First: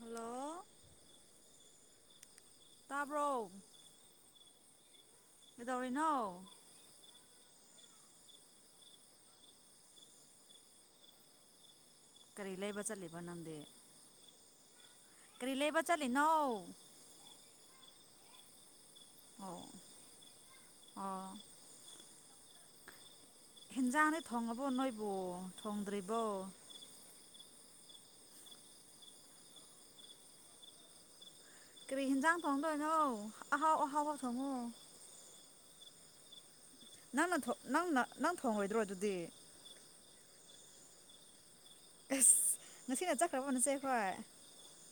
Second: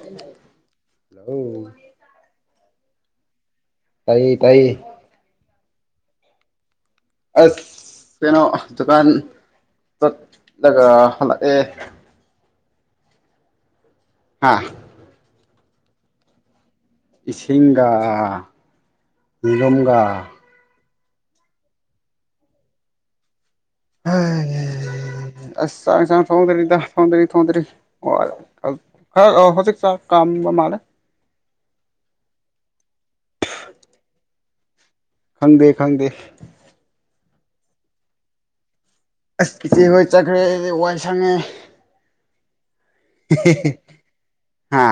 hello hello ꯇꯥꯕ꯭ꯔꯣ ꯇꯏ ꯇꯏ ꯀꯗꯧꯅꯣ ꯑꯁ ꯀꯩꯅꯣ ꯗꯨꯀꯥꯟ ꯑꯦ ꯀꯔꯤ ꯂꯩꯕ ꯆꯠꯂꯤꯕ ꯅꯪꯗꯤꯦ ꯍꯥꯥ ꯀꯔꯤ ꯂꯩꯕ ꯆꯂꯤꯅꯧ ꯏꯁꯤꯡꯁꯤꯡꯒꯥ ꯃꯤꯂꯨꯝꯒꯥ ꯑꯣ ꯍꯦꯟꯖꯥꯡꯅꯤ ꯊꯣꯡꯉꯕꯣ ꯅꯣꯏꯕꯨ ꯑꯁ ꯆꯥꯛ ꯊꯣꯡꯗ꯭ꯔꯤꯕꯣ ꯏꯟꯁꯥꯡ ꯊꯣꯡꯗ꯭ꯔꯤꯗ ꯊꯣꯡꯗ꯭ꯔꯤ ꯊꯣꯡꯗ꯭ꯔꯤ ꯑꯣ ꯈꯔ ꯍꯧꯖꯤꯛ ꯆꯥꯛ ꯀꯥꯝꯕ ꯃꯥꯜꯂꯦ ꯀꯔꯤ ꯍꯦꯟꯖꯥꯡ ꯊꯣꯡꯗꯣꯏ ꯅꯧ ꯑꯍꯥꯎ ꯑꯍꯥꯎꯕ ꯊꯉꯣ ꯈꯪꯗꯦ ꯈꯪꯗꯦ ꯅꯪꯅ ꯅꯪꯅ ꯅꯪ ꯊꯣꯡꯉꯣꯏꯗ꯭ꯔꯣ ꯑꯗꯨ ꯑꯁ ꯏꯆꯦꯈꯣꯏ ꯆꯠꯈ꯭ꯔꯦ ꯋꯥꯏ ꯁꯪꯉꯦ ꯑꯁ ꯉꯁꯤꯅ ꯆꯠꯈ꯭ꯔꯕꯣꯅꯁꯦ ꯍꯣꯏ ꯍꯥ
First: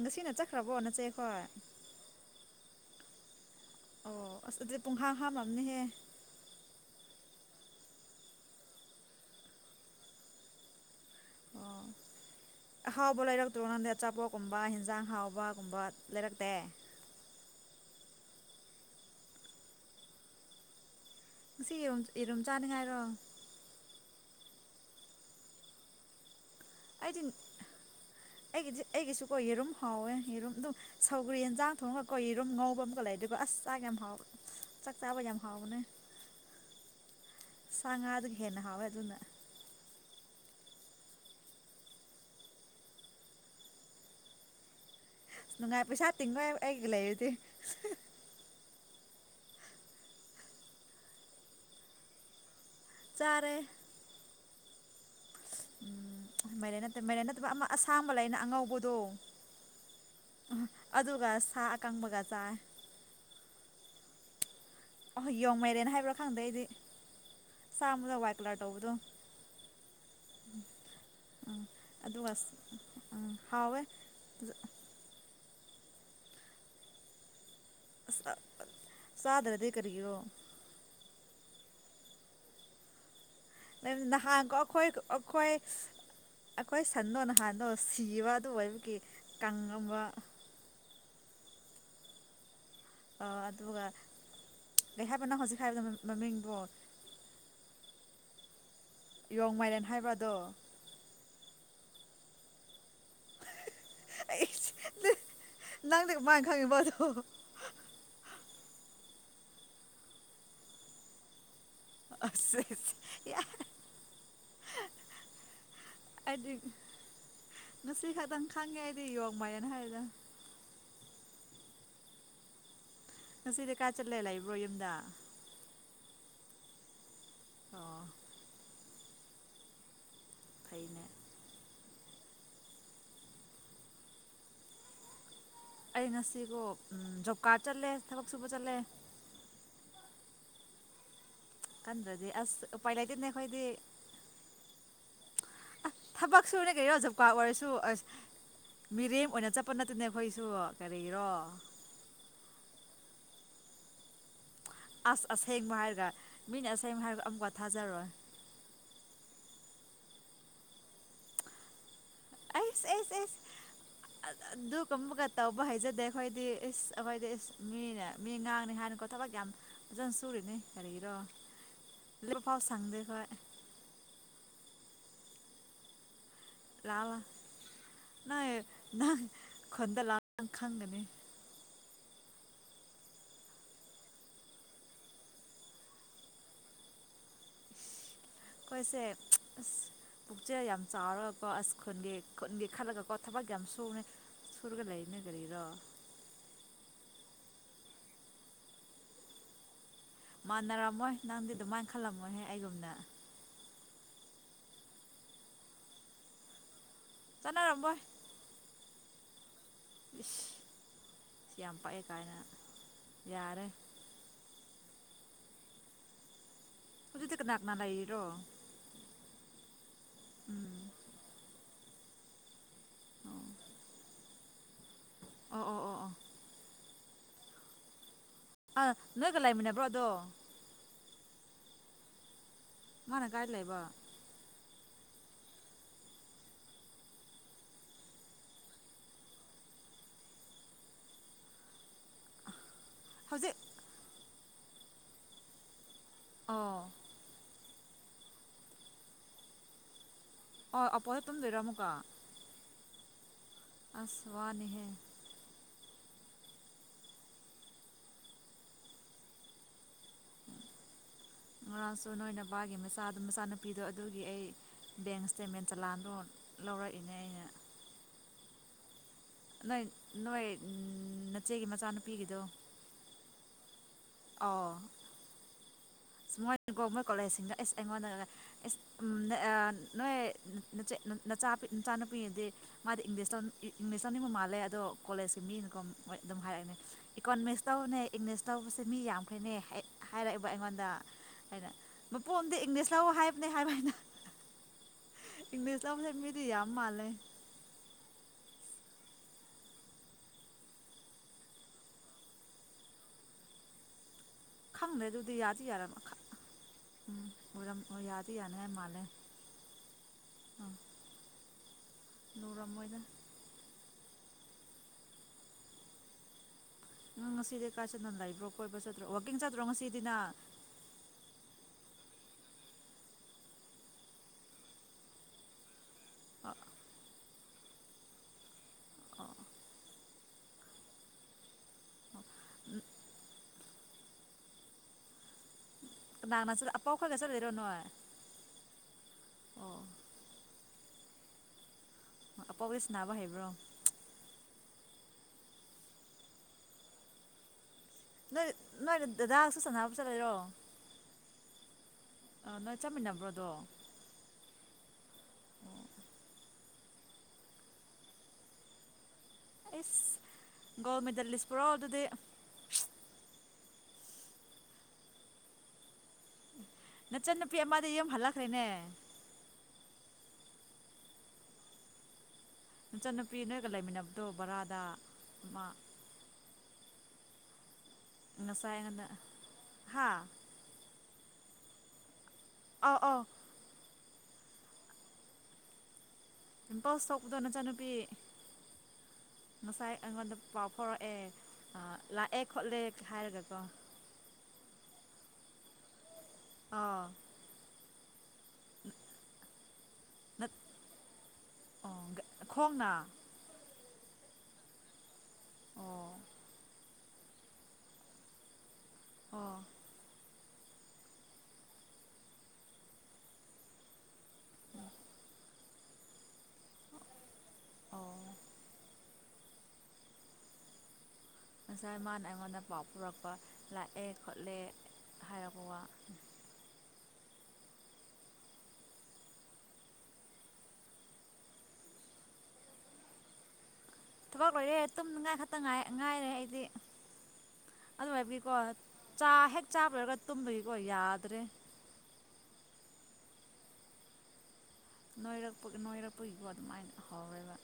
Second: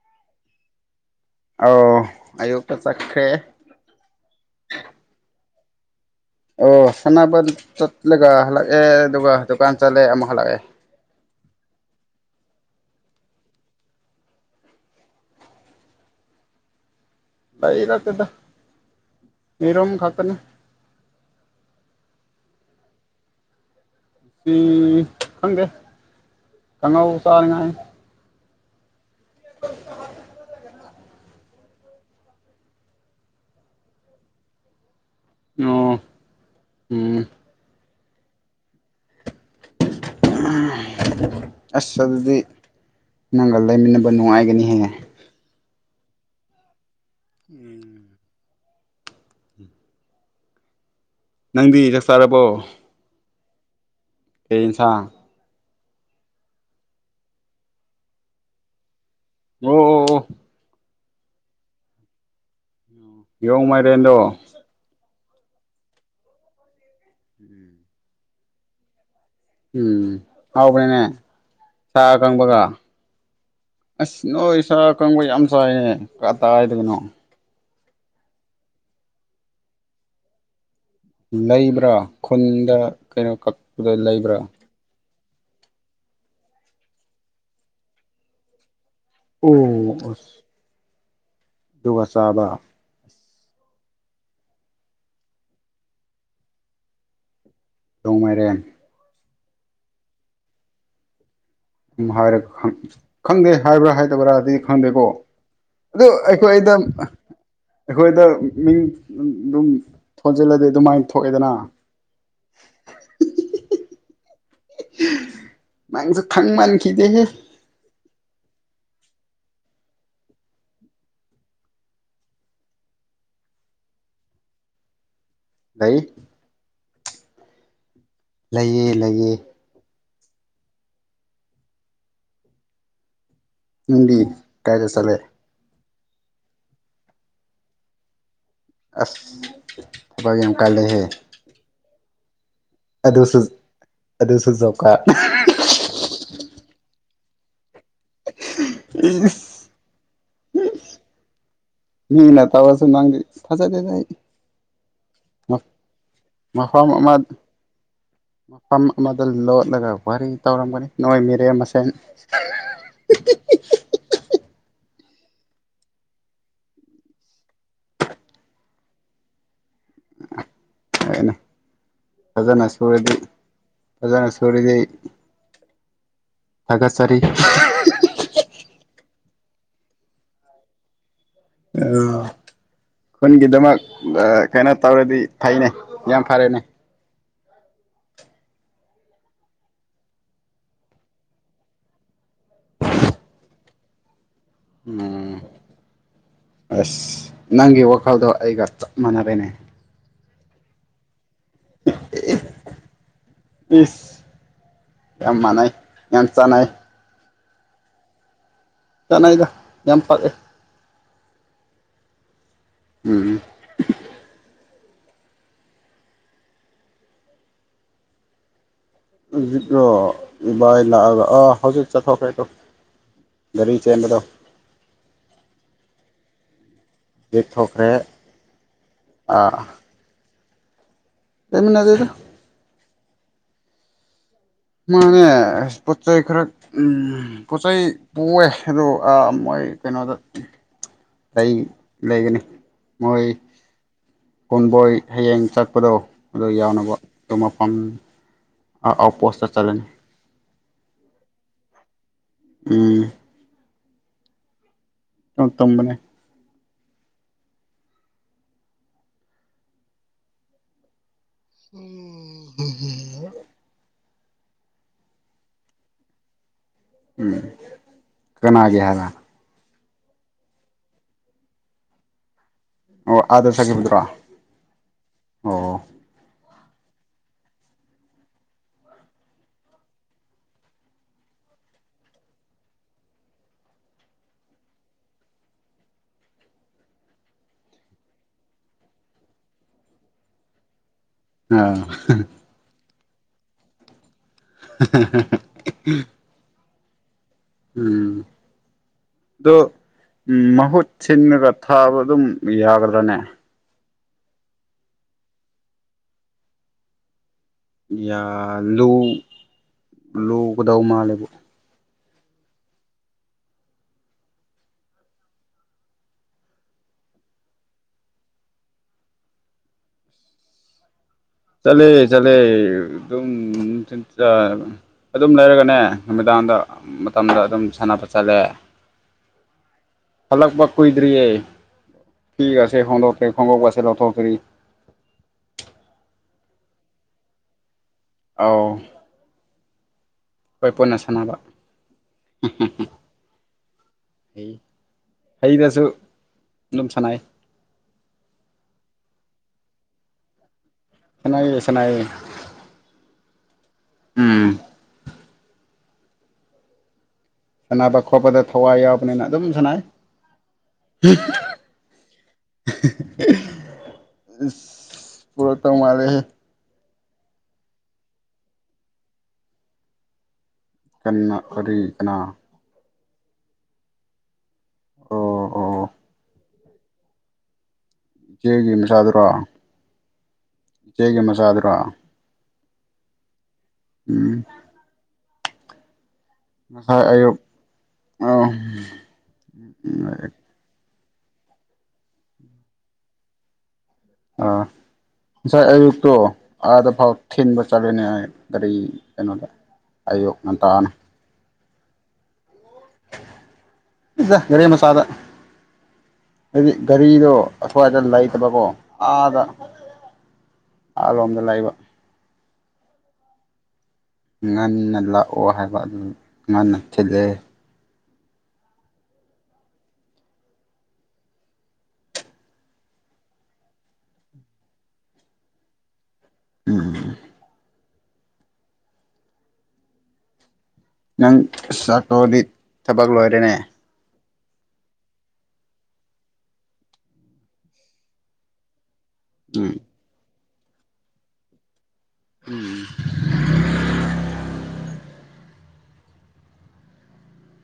ꯉꯁꯤꯅ ꯆꯠꯈ꯭ꯔꯕꯣ ꯅꯆꯦ ꯑꯧ ꯑꯌꯨꯛꯇ ꯆꯠꯈ꯭ꯔꯦ ꯑ ꯍꯦ ꯑꯣ ꯁꯅꯕ ꯆꯠꯂꯒ ꯍꯜꯂꯛꯑꯦ ꯑꯗꯨꯒ ꯗꯨꯀꯥꯟ ꯆꯠꯂꯦ ꯑꯃꯨꯛ ꯍꯜꯂꯛꯑꯦ ꯑꯣ ꯑꯍꯥꯎꯕ ꯂꯩꯔꯛꯇ꯭ꯔꯣ ꯅꯪꯗ ꯑꯆꯥꯄꯣꯠꯀꯨꯝꯕ ꯍꯟꯖꯥꯡ ꯍꯥꯎꯕꯒꯨꯝꯕ ꯂꯩꯔꯛꯇꯦ ꯂꯥꯏꯔ ꯇꯗ ꯅꯔꯝ ꯈꯛꯇꯅ ꯉꯁꯤ ꯌꯦꯨꯝ ꯌꯦꯔꯨꯝ ꯆꯥꯅꯤꯉꯥꯏꯔꯣ ꯁꯤ ꯈꯪꯗꯦ ꯈꯪꯍꯧ ꯑꯩꯗꯤ ꯆꯥꯔꯤꯉꯥꯏ ꯑꯩꯒꯤꯗꯤ ꯑꯩꯒꯤꯁꯨꯀꯣ ꯌꯦꯔꯨꯝ ꯍꯥꯎꯋꯦ ꯌꯦꯔꯨꯝ ꯑꯗꯨꯝ ꯁꯧꯒ꯭ꯔꯤ ꯌꯦꯟꯖꯥꯡ ꯊꯣꯡꯉꯒ ꯀꯧꯔꯨꯝ ꯉꯧꯕ ꯑꯃꯒꯀ ꯂꯩ ꯑꯗꯨꯒ ꯑꯁ ꯆꯥꯛ ꯌꯥꯝ ꯍꯥꯎꯕ ꯑꯣ ꯎꯝ ꯁꯥ ꯉꯥꯗꯨꯒ ꯍꯦꯟꯅ ꯍꯥꯎꯋꯦ ꯑꯗꯨꯅ ꯑꯁ ꯑꯗꯨꯗꯤ ꯅꯪꯒ ꯂꯩꯃꯤꯟꯅꯕ ꯅꯨꯡꯉꯥꯏꯒꯅꯤꯍꯦꯍ ꯅꯨꯡꯉꯥꯏ ꯄꯩꯁꯥ ꯇꯤꯡꯉꯥꯏ ꯑꯩꯒꯤ ꯂꯩꯔꯗꯤ ꯅꯪꯗꯤ ꯆꯛ ꯆꯥꯔꯕꯣ ꯆꯔꯦ ꯀꯩ ꯏꯟꯁꯥꯡ ꯎꯝ ꯃꯥꯏꯔꯦꯟ ꯅꯠꯇꯦ ꯃꯥꯏꯔꯦꯟ ꯅꯠꯇꯕ ꯑꯃ ꯑꯁꯥꯡꯕ ꯂꯩꯕ ꯑꯉꯧꯕꯗꯣ ꯑꯣ ꯑꯣ ꯑꯣ ꯑꯗꯨꯒ ꯁꯥ ꯑꯀꯪꯕꯒ ꯆꯥꯏ ꯌꯣꯡ ꯃꯥꯏꯔꯦꯟꯗꯣ ꯌꯣꯡ ꯃꯥꯏꯔꯦꯟ ꯍꯥꯏꯕ꯭ꯔꯥ ꯈꯪꯗꯦ ꯑꯩꯗꯤ ꯁꯥ ꯋꯥꯏꯠ ꯀꯂꯔ ꯇꯧꯕꯗꯣ ꯎꯝ ꯍꯥꯎꯕꯅꯤꯅꯦ ꯁꯥ ꯑꯗꯨꯒ ꯀꯪꯕꯒ ꯎꯝ ꯍꯥꯎꯋꯦ ꯑꯁ ꯅꯣꯏ ꯏꯁꯥ ꯀꯪꯕ ꯌꯥꯝ ꯆꯥꯏꯌꯦ ꯀꯗꯥꯏꯗꯩꯅꯣ ꯁꯥꯗꯔꯗꯤ ꯀꯔꯤꯣ ꯂꯩꯕ꯭ꯔꯥ ꯈꯨꯟꯗ ꯀꯩꯅꯣ ꯀꯛꯄꯗ ꯂꯩꯕ꯭ꯔꯥ ꯅꯍꯥꯟꯀꯣ ꯑꯩꯈꯣꯏ ꯑꯩꯈꯣꯏ ꯑꯩꯈꯣꯏ ꯁꯟꯗꯣ ꯅꯍꯥꯟꯗꯣ ꯁꯤꯕ ꯑꯗꯨ ꯑꯣꯏꯕꯒꯤ ꯀꯪꯉꯝꯕ ꯑꯣ ꯑꯗꯨꯒ ꯆꯥꯕ ꯑꯗꯨꯒ ꯍꯥꯏꯕ ꯅꯪ ꯍꯧꯖꯤꯛ ꯍꯥꯏꯕꯗ ꯃꯃꯤꯡꯗꯣ ꯌꯣꯡꯃꯥꯏꯔꯦꯝ ꯌꯣꯡ ꯃꯥꯏꯔꯦꯟ ꯍꯥꯏꯕꯔꯗꯣ ꯎꯝ ꯍꯥꯏꯔꯒ ꯈꯪꯗꯦ ꯍꯥꯏꯕ꯭ꯔꯥ ꯑꯩ ꯍꯥꯏꯗꯕ꯭ꯔꯥꯗꯤ ꯈꯪꯗꯦꯀꯣ ꯑꯗꯨ ꯅꯪꯗꯤ ꯀꯃꯥꯏꯅ ꯑꯩꯈꯣꯏꯗ ꯈꯪꯉꯤꯕ ꯑꯗꯣ ꯑꯩꯈꯣꯏꯗ ꯃꯤꯡ ꯑꯗꯨꯝ ꯊꯣꯟꯖꯤꯜꯂꯗꯤ ꯑꯗꯨꯃꯥꯏꯅ ꯊꯣꯛꯑꯦꯗꯅ ꯑꯁꯦ ꯅꯪꯁꯨ ꯊꯪ ꯑꯩꯗꯤ ꯃꯥꯟꯈꯤꯗꯦꯍ ꯉꯁꯤ ꯈꯛꯇꯪ ꯈꯪꯉꯦ ꯑꯩꯗꯤ ꯌꯣꯡ ꯃꯌꯦꯅ ꯍꯥꯏꯗ ꯉꯁꯤꯗꯤ ꯀꯥ ꯆꯠꯂꯦ ꯂꯩꯕ꯭ꯔꯣ ꯌꯨꯝꯗ ꯂꯩꯏ ꯑꯣ ꯂꯩꯌꯦ ꯂꯩꯌꯦ ꯐꯥꯏꯩꯅ ꯎꯗꯤ ꯀꯥꯒ ꯆꯂꯦ ꯑꯩ ꯉꯁꯤꯕꯨꯣ ꯖꯣꯕ ꯀꯥꯔꯠ ꯆꯠꯂꯦ ꯊꯕꯛ ꯁꯨꯕ ꯆꯠꯂꯦ ꯊꯈ ꯌꯥꯝ ꯀꯥꯏꯂꯦꯍꯦ ꯀꯟꯗ꯭ꯔꯗꯤꯦ ꯑꯁ ꯎꯄꯥꯏ ꯂꯩꯇꯦꯅꯦ ꯑꯗꯣꯁꯨ ꯑꯩꯈꯣꯏꯗꯤ ꯑꯗꯨꯗꯁꯨꯖꯧꯀꯥ ꯀꯣꯖꯀꯥ ꯑꯣꯏꯔꯁꯨ ꯑꯁ ꯃꯤꯔꯦꯝ ꯑꯣꯏꯅ ꯆꯠꯄ ꯅꯠꯇꯦꯅꯦ ꯑꯩꯈꯣꯏꯁꯨ ꯀꯔꯤꯔꯣ ꯃꯤ ꯅ ꯇꯕꯁꯨ ꯅꯪꯂꯤ ꯊꯆꯗꯦ ꯇꯥꯏ ꯑꯁ ꯑꯁꯦꯡꯕ ꯍꯥꯏꯔꯒ ꯃꯤꯅ ꯃꯐꯝ ꯑꯁꯦꯡꯕ ꯑꯃ ꯍꯥꯏꯔꯒ ꯑꯃꯨꯛꯀ ꯊꯥꯖꯔꯣꯏ ꯂ ꯋꯥꯔꯤ ꯇꯧꯔꯝꯒꯅꯤ ꯅꯣꯡꯣꯏ ꯃꯔꯦ ꯃꯁꯦꯟ ꯑꯁ ꯑꯁ ꯑꯁꯗꯨ ꯀꯨꯝꯕꯒ ꯇꯧꯕ ꯍꯩꯖꯗꯦ ꯑꯩꯈꯣꯏꯗꯤ ꯏꯁ ꯑꯩꯈꯣꯏꯗꯤ ꯏꯁ ꯃꯤꯅꯦ ꯃꯤ ꯉꯥꯡꯅꯤ ꯍꯥꯏꯅꯀꯣ ꯊꯕꯛ ꯌꯥꯝ ꯑꯣꯖꯅ ꯁꯔꯤꯅꯦ ꯀꯒꯥꯔꯤꯒꯤꯔꯣ ꯂꯣꯏ ꯄꯥꯎ ꯐꯖꯅ ꯁꯪꯗꯦ ꯁꯨꯔꯗꯤ ꯈꯣ ꯐꯖꯅ ꯁꯨꯔꯗꯤ ꯊꯥꯒꯠꯆꯔꯤ ꯂꯥꯛꯂ ꯅꯣꯏ ꯅꯪ ꯈꯨꯟꯗ ꯂꯥꯛ ꯈꯪꯒꯅꯤ ꯑ [inaudible] ꯈꯨꯟꯒꯤꯗꯃꯛ ꯀꯩꯅꯣ ꯇꯧꯔꯗꯤ ꯐꯩꯅꯦ ꯌꯥꯝ ꯐꯔꯦꯅꯦ ꯀꯣꯏꯁꯦ ꯄꯨꯛꯆꯦ ꯌꯥꯝ ꯆꯥꯎꯔꯀꯣ ꯑꯁ ꯈꯨꯟꯒꯤ ꯈꯨꯟꯒꯦ ꯈꯜꯂꯒꯀꯣ ꯊꯕꯛ ꯌꯥꯝ ꯁꯨꯉ ꯎꯝ ꯑꯁ ꯅꯪ ꯏ ꯋꯥ ꯀꯥꯜꯗꯣ ꯑꯩꯒꯞ ꯃꯅꯔꯦꯅꯦ ꯃꯥꯟꯅꯔꯝꯃꯣꯏ ꯅꯪꯗꯤ ꯑꯗꯨꯃꯥꯏꯅ ꯈꯜꯂꯝꯃꯣꯏꯍ ꯑꯩꯒꯨꯝꯅ ꯏꯁ ꯌꯥꯝ ꯃꯥꯟꯅꯩ ꯌꯥꯝ ꯆꯥꯅ ꯆꯅꯥ ꯔꯝꯕ ꯆꯥꯟꯅꯗ ꯌꯥꯝꯝ ꯄꯥꯛꯦ ꯁꯤ ꯌꯥꯝ ꯄꯛꯑꯦ ꯀꯥꯏꯅ ꯎꯝ ꯌꯥꯔꯦ ꯍꯧꯖꯤꯗꯤ ꯀꯅꯥ ꯀꯅꯥ ꯂꯩꯔꯣ ꯚꯥꯏ ꯂꯥꯛꯑꯒ ꯑꯥ ꯍꯧꯖꯤꯛ ꯆꯠꯊꯣꯛꯈ꯭ꯔꯦ ꯇꯧ ꯔꯤ ꯆꯦꯟꯗ ꯑꯣ ꯑꯣ ꯑꯣ ꯑꯣ ꯦꯛ ꯊꯈ꯭ꯔꯦ [inaudible] ꯑ ꯅꯣꯏꯒ ꯂꯩꯃꯤꯟꯅꯕ꯭ꯔꯣ ꯑꯗꯣ ꯂꯩꯃꯤꯟꯅꯗꯗꯣ ꯃꯥꯅ ꯀꯥꯏ ꯂꯩꯑꯕ ꯃꯥꯅꯦ ꯑ ꯄꯣꯠ ꯆꯩꯩ ꯈꯔ ꯎꯝ ꯄꯣꯠ ꯆꯩ ꯄꯑꯦ ꯑꯗꯣ ꯀꯩꯅꯣꯗ ꯑꯩꯏ ꯂꯩꯒꯅꯤ ꯃꯣꯏ ꯍꯧꯖꯤꯛ ꯀꯨꯟꯕꯣꯏ ꯍꯌꯦꯡ ꯆꯠꯄꯗꯣ ꯑ ꯑꯣ ꯌꯥꯎꯅꯕ ꯑꯗꯨ ꯃꯐꯝ ꯑꯥꯎꯠꯄꯣꯁꯇ ꯆꯠꯂꯅꯤ ꯑꯣ ꯑꯄꯣꯗ ꯇꯨꯝꯕꯤꯣꯏꯔꯝꯃꯨꯀ ꯎꯝ ꯑꯁ ꯋꯥꯅꯤꯍꯦ ꯇꯝꯕꯅꯦ ꯉꯔꯥꯡꯁꯨ ꯅꯣꯏꯅꯕꯥꯒꯤ ꯃꯆꯥ ꯃꯆꯥꯅꯨꯄꯤꯗꯣ ꯑꯗꯨꯒꯤ ꯑꯩ ꯕꯦꯡ ꯏꯁꯇꯦꯃꯦꯟ ꯆꯂꯥꯟꯥꯟꯗꯣ ꯂꯧꯔꯛꯏꯅꯦ ꯎꯝ ꯑꯩꯅ ꯀꯅꯥꯒꯤ ꯍꯥꯏꯕ ꯅꯣꯏ ꯅꯣꯏ ꯅꯆꯦꯒꯤ ꯃꯆꯥꯅꯨꯄꯤꯒꯤꯗꯣ ꯑꯣ ꯑꯥꯗ ꯆꯈꯤꯕꯗ꯭ꯔꯣ ꯑꯣ ꯒꯣꯔꯃꯣꯏ ꯀꯣꯂꯦꯖꯁꯤꯡꯗ ꯑꯦꯁ ꯑꯩꯉꯣꯟꯗ ꯅꯣꯏꯆꯦꯠ ꯆꯥ ꯅꯆꯥꯅꯨꯄꯤꯗꯤ ꯃꯥꯗꯤ ꯏꯪꯂꯤꯁ ꯏꯪꯂꯤꯁ ꯂꯧꯅꯤꯡꯕ ꯃꯥꯜꯂꯦ ꯑꯗꯣ ꯀꯣꯂꯦꯖꯀꯤ ꯃꯤꯅꯀꯣ ꯑꯗꯨꯝ ꯍꯥꯏꯔꯛꯅꯦ ꯏꯀꯣꯅꯣꯃꯤꯛꯁ ꯇꯧꯕꯅꯦ ꯏꯪꯂꯤꯁ ꯇꯧꯕꯁꯦ ꯃꯤ ꯌꯥꯝꯈꯩꯅꯦ ꯍꯥꯏꯔꯛꯏꯕ ꯑꯩꯉꯣꯟꯗ ꯍꯥꯏꯅ ꯑꯥ ꯃꯄꯣꯝꯗꯤ ꯏꯪꯂꯤꯁ ꯂꯧ ꯍꯥꯏꯕꯅꯦ ꯍꯥꯏꯕ ꯍꯥꯏꯅ ꯏꯪ ꯁꯦꯝꯃꯤꯗꯤ ꯌꯥꯝ ꯃꯥ ꯂꯩꯦ ꯎꯝ ꯑꯗꯨ ꯃꯍꯨꯠ ꯁꯤꯟꯂꯒ ꯊꯥꯕ ꯑꯗꯨꯝ ꯌꯥꯒꯗ꯭ꯔꯥꯅꯦ ꯈꯪꯗ꯭ꯔꯦ ꯑꯗꯨꯗꯤ ꯌꯥꯗꯤ ꯌꯥꯔ ꯃꯈꯥ ꯎꯝ ꯌꯥ ꯌꯥꯗꯤ ꯌꯥꯅꯉꯥꯏ ꯂꯨ ꯃꯥꯜꯂꯦ ꯂꯨꯒꯗꯧ ꯃꯥꯜꯂꯦꯕ ꯅꯨꯔꯥ ꯃꯣꯏꯗ ꯎꯝ ꯉꯁꯤꯗꯤ ꯀꯥꯏ ꯁꯟꯅ ꯂꯩꯕ꯭ꯔꯣ ꯀꯣꯏꯕ꯭ꯔꯥ ꯆꯠꯇ꯭ꯔꯣ ꯋꯥꯛꯀꯤꯡ ꯆꯠꯇ꯭ꯔꯣ ꯉꯁꯤꯗꯤꯅ ꯆꯂꯦ ꯆꯂꯦ ꯑꯗꯨꯝꯤꯟ ꯆ ꯑꯗꯨꯝ ꯂꯩꯔꯒꯅꯦ ꯅꯨꯃꯤꯗꯥꯡꯗ ꯃꯇꯝꯗ ꯑꯗꯨꯝ ꯁꯥꯟꯅꯕ ꯆꯠꯂꯦ ꯐꯜꯛ ꯄꯥꯛ ꯀꯗ꯭ꯔꯤꯌꯦ ꯊ ꯈꯣꯡꯗꯣ ꯈꯪ ꯆꯂꯣꯊꯣ ꯐꯔꯤ ꯅꯁꯨ ꯑꯄꯣ ꯈꯣꯏꯒꯦꯁ ꯂꯩꯔꯣꯅꯉꯥꯏ ꯑꯥꯎ ꯄꯣꯏꯅ ꯁꯥꯟꯅꯕ ꯑꯄꯣꯛꯄꯁ ꯅꯥꯕ ꯍꯩꯕ꯭ꯔꯣ ꯍꯩ ꯍꯩꯗꯁꯨ ꯑꯗꯨꯝ ꯁꯥꯟꯅꯩ ꯅꯣꯏ ꯅꯣꯏ ꯗꯗꯥꯁꯨ ꯁꯥꯟꯅꯕ ꯆꯠꯂꯔꯣ ꯁꯅꯏꯌꯦ ꯁꯅꯏꯌꯦ ꯑ ꯅꯣꯏ ꯆꯠꯃꯤꯟꯅꯕ꯭ꯔꯣꯗꯣ ꯎꯝ ꯁꯥꯟꯅꯕ ꯈꯣꯠꯄꯗ ꯊꯋꯥꯏ ꯌꯥꯎ ꯅ ꯑꯗꯨꯝ ꯁꯅ ꯑꯩꯁ ꯒꯣꯜ ꯃꯦꯗꯜꯂꯤꯁꯄꯨꯔꯣ ꯑꯗꯨꯗꯤ ꯄꯨꯔꯣꯇ ꯃꯥꯔꯦ ꯅꯆꯟꯅꯨꯄꯤ ꯑꯃꯗ ꯌ ꯍꯜꯂꯛꯈ꯭ꯔꯦꯅꯦ ꯀ ꯀ ꯀ ꯅꯆꯟꯅꯨꯄꯤ ꯅꯣꯏꯒ ꯂꯩꯃꯤꯟꯅꯕꯗꯣ ꯕꯔꯥꯗ ꯑꯣ ꯑꯃ ꯑꯣ ꯉꯁꯥꯏ ꯏꯆꯦꯒꯤ ꯑꯩꯉꯣꯟꯗ ꯃꯆꯥꯗꯨꯔꯣ ꯍꯥ ꯏꯆꯦꯒꯤ ꯃꯆꯥꯗꯨꯔꯣ ꯑ ꯑ ꯎꯝ ꯉꯁꯥꯏ ꯄꯤꯝꯄꯜꯁ ꯑꯌꯨꯛ ꯊꯣꯛꯄꯗ ꯅꯆꯟꯅꯨꯄꯤ ꯑꯥ ꯉꯁꯥꯏ ꯑꯩꯉꯣꯟꯗ ꯄꯥꯎ ꯐꯥꯎꯔꯛꯑ ꯑꯦ ꯂꯥꯛꯑꯦ ꯈꯣꯠꯂꯦ ꯍꯥꯏꯔꯒꯀꯣ ꯑꯥ ꯉꯁꯥꯏ ꯑꯌꯨꯛꯇꯣ ꯑꯥꯗ ꯑꯥ ꯐꯥꯎ ꯊꯤꯟꯕ ꯆꯠꯂꯨꯅꯦ ꯑꯨꯛ ꯀꯒꯥꯔꯤ ꯀꯩꯅꯣꯗ ꯑꯌꯣꯛ ꯅꯠ ꯉꯟꯇꯥꯅꯤ ꯑꯣ ꯈꯣꯡꯅ ꯏꯗ ꯔꯦ ꯃꯁꯥꯗ ꯑꯣ ꯍꯥꯏꯗꯤ ꯒꯥꯔꯤꯗꯣ ꯑꯁ꯭ꯋꯥꯏꯗ ꯂꯩꯇꯕꯀꯣ ꯑꯗ ꯑꯣ ꯑ ꯂꯣꯝꯗ ꯂꯩ ꯂꯩꯕ ꯉꯟꯅ ꯂꯥꯛꯑꯣ ꯍꯥꯏꯕ ꯑꯗꯨ ꯉꯟꯅ ꯊꯤꯜꯂꯦ ꯑꯣ ꯉꯁꯥꯏ ꯃꯥꯅ ꯑꯩꯉꯣꯟꯗ ꯄꯥꯎ ꯄꯨꯔꯛꯄ ꯂꯥꯛꯑꯦ ꯈꯣꯠꯂꯦ ꯍꯥꯏꯔꯛꯄ ꯋꯥ ꯎꯝ ꯅꯪ ꯆꯥꯛꯀꯣꯗꯤ ꯊꯕꯛ ꯂꯣꯏꯔꯦꯅꯦ ꯊꯕꯛ ꯂꯣꯏꯔꯦ ꯇꯨꯝꯅꯉꯥꯏ ꯈꯛꯇ ꯉꯥꯏꯔꯦ ꯑꯩꯗꯤ ꯑꯗꯨ ꯍꯥꯏꯕꯤꯀꯣ ꯆꯥ ꯍꯦꯛ ꯎꯝ ꯆꯥꯕꯔꯒ ꯇꯨꯝꯕꯒꯤꯀꯣ ꯌꯥꯗ꯭ꯔꯦ ꯎꯝ ꯅꯣꯏꯔꯛꯄ ꯅꯣꯏꯔꯛꯄꯒꯤꯀꯣ ꯑꯗꯨꯃꯥꯏꯅ ꯍꯧꯎꯋꯦꯕ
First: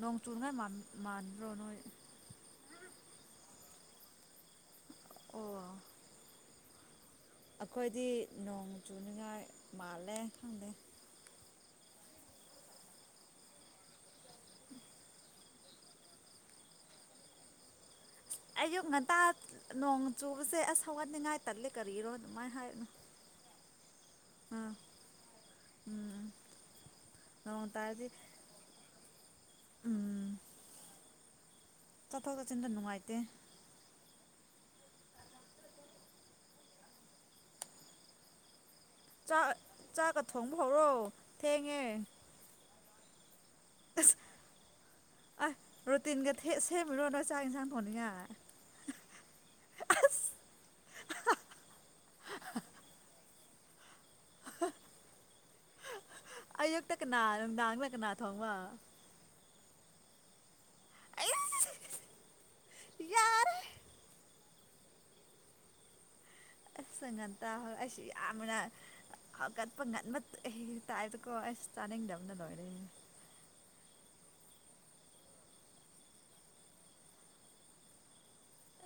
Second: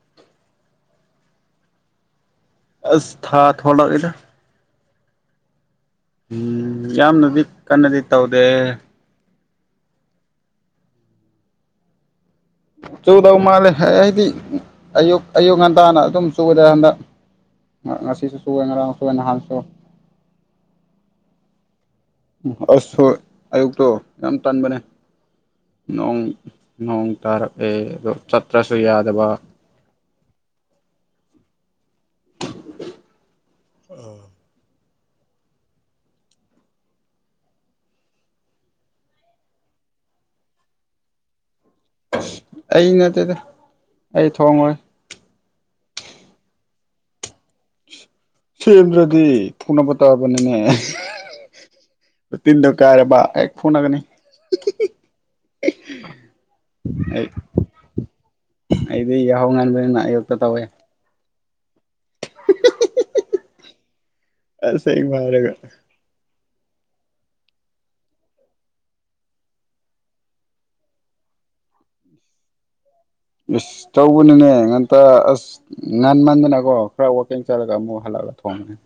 ꯅꯣꯡ ꯆꯨꯉꯥꯏ ꯃꯥꯟꯕ꯭ꯔꯣ ꯅꯣꯏ ꯑꯁ ꯊꯥ ꯊꯣꯂ ꯏꯗ ꯑꯣ ꯎꯝ ꯌꯥꯝꯅꯗꯤ ꯀꯟꯅꯗꯤ ꯇꯧꯗꯦ ꯃꯥꯂꯦ ꯈꯪꯗꯦ ꯆꯨꯗꯧ ꯃꯥꯜꯂꯦ ꯑꯩꯗꯤ ꯑꯌꯨꯛ ꯑꯌꯨꯛ ꯉꯟꯇꯥꯅ ꯑꯗꯨꯝ ꯆꯨꯗ꯭ꯔꯦ ꯍꯟꯗꯛ [inaudible] ꯉꯁꯤꯁꯨ ꯆꯨꯋꯦ ꯑꯌꯨꯛ ꯉꯔꯥꯡ ꯆꯨꯋꯦ ꯉꯟꯇꯥ ꯅꯍꯥꯟꯁꯨ ꯅꯣꯡ ꯆꯨꯕꯁꯦ ꯑꯁ ꯍꯧꯒꯠꯅꯤꯡꯉꯥꯏ ꯇꯂ ꯀꯔꯤꯔꯣ ꯃ ꯍꯥꯏꯅ ꯑꯁ ꯍꯣꯏ ꯑꯌꯨꯛꯇꯣ ꯌꯥꯝ ꯇꯟꯥꯟꯕꯅꯦ ꯅꯣꯡ ꯎꯝ ꯅꯣꯡ ꯅꯣꯡ ꯇꯥꯔꯛꯑꯦ ꯇꯥꯔꯗꯤ ꯑꯣ ꯆꯠꯇ꯭ꯔꯁꯨ ꯌꯥꯗꯕ ꯎꯝ ꯆꯠꯊꯣꯛ ꯆꯠꯁꯤꯟꯗ ꯅꯨꯡꯉꯥꯏꯇꯦ ꯆꯥꯛ ꯆꯥꯛꯀ ꯊꯣꯡꯕ ꯍꯧꯔꯣ ꯊꯦꯡꯉꯦ ꯑꯩ ꯅꯠꯇꯦꯗ ꯑꯩ ꯊꯣꯡꯡꯂꯣꯏ ꯔꯨꯇꯤꯟꯒ ꯊ ꯁꯦꯝꯃꯤꯔꯣ ꯅꯣꯏ ꯆꯥꯛ ꯏꯟꯁꯥꯡ ꯐꯣꯟꯅꯤ ꯁꯦꯝꯗ꯭ꯔꯗꯤ ꯐꯅꯕ ꯇꯥꯕꯅꯤꯅꯦ ꯇꯤꯟꯗ ꯀꯥꯔꯦ ꯐꯣꯟꯒꯅꯤ [inaudible] [inaudible] ꯑꯌꯨꯛꯇ ꯀꯅꯥ ꯑꯩ ꯅꯅ ꯀꯅꯥ ꯊꯣꯡꯕ ꯌꯌꯣꯛꯇ ꯇꯧꯋꯏꯦ ꯑꯩꯁ ꯌꯥꯔꯦ ꯑꯁꯦꯡ ꯃꯥꯔꯦꯒ ꯑꯥꯁ ꯉꯟꯇꯥ ꯍꯣꯏ ꯑꯩꯁꯨ ꯌꯥꯝꯅ ꯍꯥꯒꯠꯄ ꯉꯟ ꯃ ꯇꯥꯏꯗꯨ ꯀꯣ ꯇꯥꯅꯤ ꯗꯝꯅ ꯂꯣꯏꯔꯦ ꯑꯁ ꯇꯧꯕꯅꯤꯅꯦ ꯉꯟꯇ ꯑꯥꯁ ꯉꯥꯟꯃꯟꯗꯅꯀꯣ ꯈꯔ ꯋꯥꯛꯀꯤꯡ ꯆꯠꯂꯒ ꯑꯃꯨꯛ ꯍꯜꯂꯛꯂꯒꯦ ꯊ‌ꯣꯡꯉ‌ꯦ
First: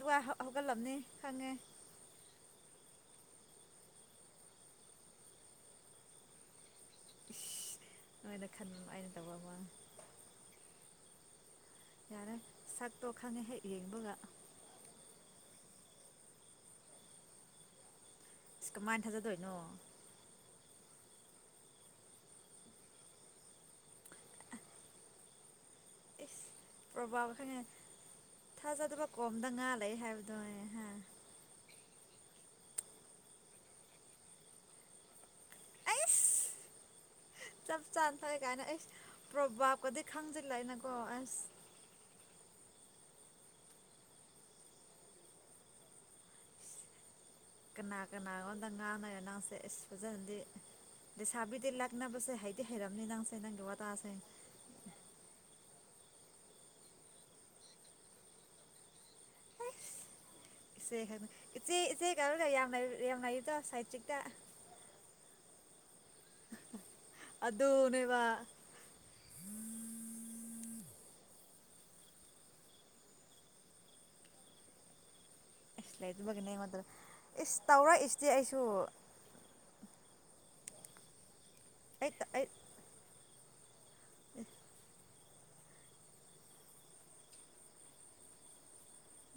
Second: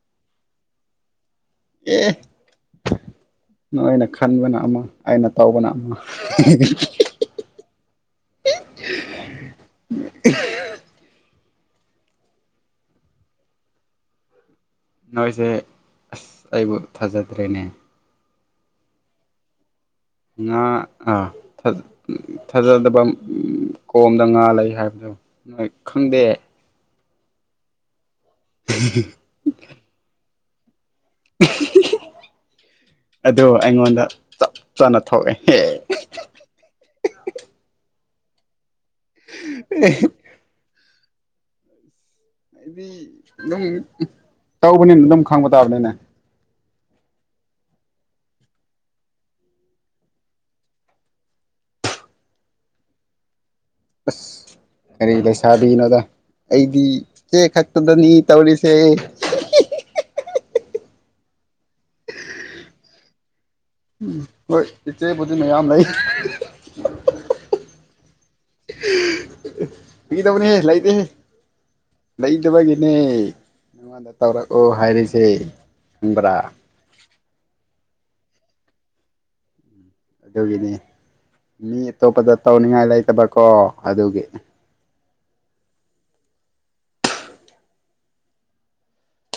ꯑꯗꯨꯒ ꯍꯧꯒꯠꯂꯝꯕꯅꯤ ꯈꯪꯉꯦ ꯑꯦ ꯅ ꯑꯩꯅ ꯈꯟꯕꯅ ꯑꯃ ꯑꯩꯅ ꯇꯥꯎꯕꯅ ꯑꯃ ꯑꯣꯏ ꯈꯥ ꯑꯅ ꯇꯧꯕꯕꯥ ꯌꯥꯔꯦ ꯁꯛꯇꯣ ꯈꯪꯉꯦ ꯍꯦꯛ ꯌꯦꯡꯕꯒ ꯅꯣꯏꯁꯦ ꯑꯁ ꯑꯩꯕꯨ ꯊꯥꯖꯗ꯭ꯔꯦꯅꯦ ꯀꯃꯥꯏꯅ ꯊꯥꯖꯗꯣꯏꯅꯣ ꯉꯥꯥ ꯊꯥꯖꯗꯕ ꯀꯣꯝꯗ ꯉꯥ ꯂꯩ ꯍꯥꯏꯕꯗꯣ ꯅꯣꯏ ꯈꯪꯗꯦ ꯄ꯭ꯔꯣꯚ ꯈ ꯊꯥꯖꯗꯕ ꯀꯣꯝꯗ ꯉꯥ ꯂꯩ ꯍꯥꯏꯕꯗꯨꯣꯅꯦ ꯍꯥ ꯑꯗꯨ ꯑꯩꯉꯣꯟꯗ ꯆꯞ ꯆꯥꯅ ꯊꯣꯛꯑꯦ ꯑꯁ ꯆ ꯆꯥꯟ ꯊꯋ ꯀꯥꯏꯅ ꯑꯁ ꯄ꯭ꯔꯚꯥꯞ ꯑꯗꯤꯩ ꯑꯩꯗꯤ ꯈꯪꯗꯂꯥꯛꯑꯅꯀꯣ ꯑꯁ ꯑꯩꯗꯤ ꯑꯗꯨꯝ ꯇꯧꯕꯅꯤꯅ ꯑꯗꯨꯝ ꯈꯪꯕ ꯇꯥꯕꯅꯤꯅꯦ ꯀꯅꯥ ꯀꯅꯥꯒꯣꯝꯇ ꯉꯥꯡꯅꯦ ꯅꯪꯁꯦ ꯑꯁ ꯐꯖꯅꯗꯤ ꯁꯥꯕꯤꯗꯤ ꯂꯥꯛꯅꯕꯁꯦ ꯍꯥꯏꯗꯤ ꯍ ꯍꯥꯏꯔꯝꯅꯤ ꯅꯪꯁꯦ ꯅꯪꯒ ꯋꯥ ꯑꯁ ꯀꯔꯤ ꯂꯩ ꯁꯥꯔ ꯅꯣꯗ ꯑꯩꯗꯤ ꯆꯦ ꯈꯛꯇꯗꯅꯤ ꯇꯧꯔꯤꯁꯦ ꯏꯆꯦ ꯍꯥꯏꯕ ꯏꯆꯦ ꯀꯔꯤꯂꯨ ꯌꯥꯝ ꯌꯥꯝ ꯂꯩꯀꯣ ꯎꯝ ꯍꯣꯏ ꯏꯆꯦ ꯕꯨꯗꯤ ꯃꯌꯥꯝ ꯂꯩ [unintelligible] ꯗꯨꯅꯦꯕ ꯐꯒꯤ ꯇꯧꯕꯅꯤꯍꯦ ꯂꯩꯇꯦꯍꯦ ꯂꯩꯇꯕꯒꯤꯅꯦ ꯅꯪꯉꯣꯟꯗ ꯇꯧꯔꯛꯑꯣ ꯍꯥꯏꯔꯤꯁꯦ ꯏꯁꯁ ꯈꯪꯕ꯭ꯔꯥ ꯂꯩꯇꯕꯒꯤꯅꯦ ꯑꯩꯉꯣꯟꯗ ꯏꯁ ꯇꯧꯔꯛꯏ ꯁꯤꯗꯤ ꯑꯩꯁꯨ ꯑꯗꯨꯒꯤꯅꯤ ꯃꯤ ꯑꯩ ꯑꯇꯣꯞꯄꯗ ꯑꯩ ꯇꯧꯅꯤꯡꯉꯥꯏ ꯂꯩꯇꯕꯀꯣ ꯑꯗꯨꯒꯤ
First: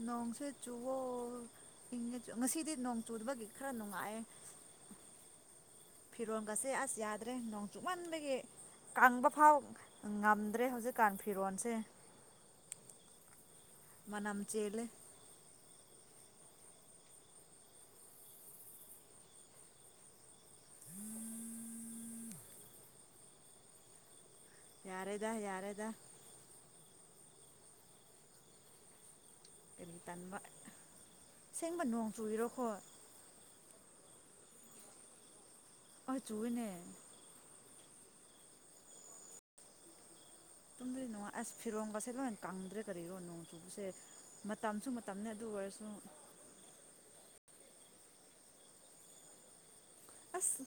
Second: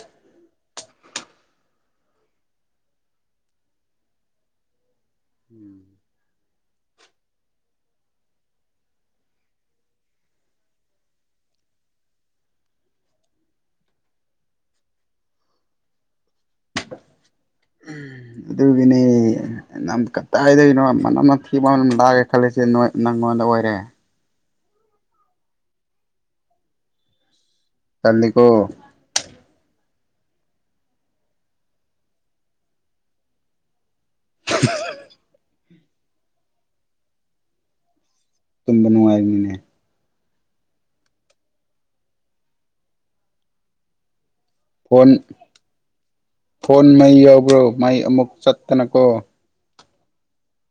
ꯅꯣꯡꯁꯦ ꯆꯨꯋꯣ ꯏꯪꯉ ꯉꯁꯤꯗꯤ ꯅꯣꯡ ꯆꯨꯗꯕꯒꯤ ꯈꯔ ꯅꯨꯡꯉꯥꯏꯑꯦ [unintelligible] ꯎꯝ ꯐꯤꯔꯣꯜꯒꯁꯦ ꯑꯁ ꯌꯥꯗ꯭ꯔꯦ ꯅꯣꯡ ꯆꯨꯃꯟꯕꯒꯤ ꯀꯪꯕ ꯐꯥꯎ ꯉꯝꯗ꯭ꯔꯦ ꯍꯧꯖꯤꯛꯀꯥꯟ ꯐꯤꯔꯣꯟꯁꯦ ꯃꯅꯝ ꯆꯦꯜꯂꯦ ꯃꯅꯝ ꯀꯗꯥꯏꯗꯒꯤꯅꯣ ꯃꯅꯝ ꯑꯊꯤꯕ ꯂꯥꯛꯢ ꯈꯜꯂꯤꯁꯦ ꯅꯣꯢ ꯅꯪꯉꯣꯟꯗ ꯑꯣꯏꯔꯦ ꯌꯥꯔꯦꯗ ꯌꯥꯔꯦꯗ ꯇꯜꯂꯤꯀꯣ ꯀꯔꯤ ꯇꯥꯟꯕ ꯁꯦꯡꯕ ꯅꯣꯡ ꯆꯨꯏꯔꯣꯀꯣ [unintelligible] ꯑꯆꯨꯅꯦ ꯇꯨꯝꯕ ꯅꯨꯡꯉꯥꯏꯃꯤꯅꯦ ꯇꯨꯝꯕ ꯅꯨꯡꯉꯥꯢ ꯑꯁ ꯐꯤꯔꯣꯟꯀꯁꯦ ꯂꯣꯏ ꯀꯪꯗ꯭ꯔꯦ ꯀꯔꯤꯅꯣ ꯅꯣꯡ ꯆꯨꯕꯁꯦ ꯃꯇꯝꯁꯨ ꯐꯣꯟ ꯃꯇꯝꯅꯤ ꯑꯗꯨ ꯑꯣꯏꯔꯁꯨ ꯎꯔꯣ ꯃꯩ ꯑꯃꯨꯛ ꯆꯠꯇꯅꯀꯣ ꯑꯁ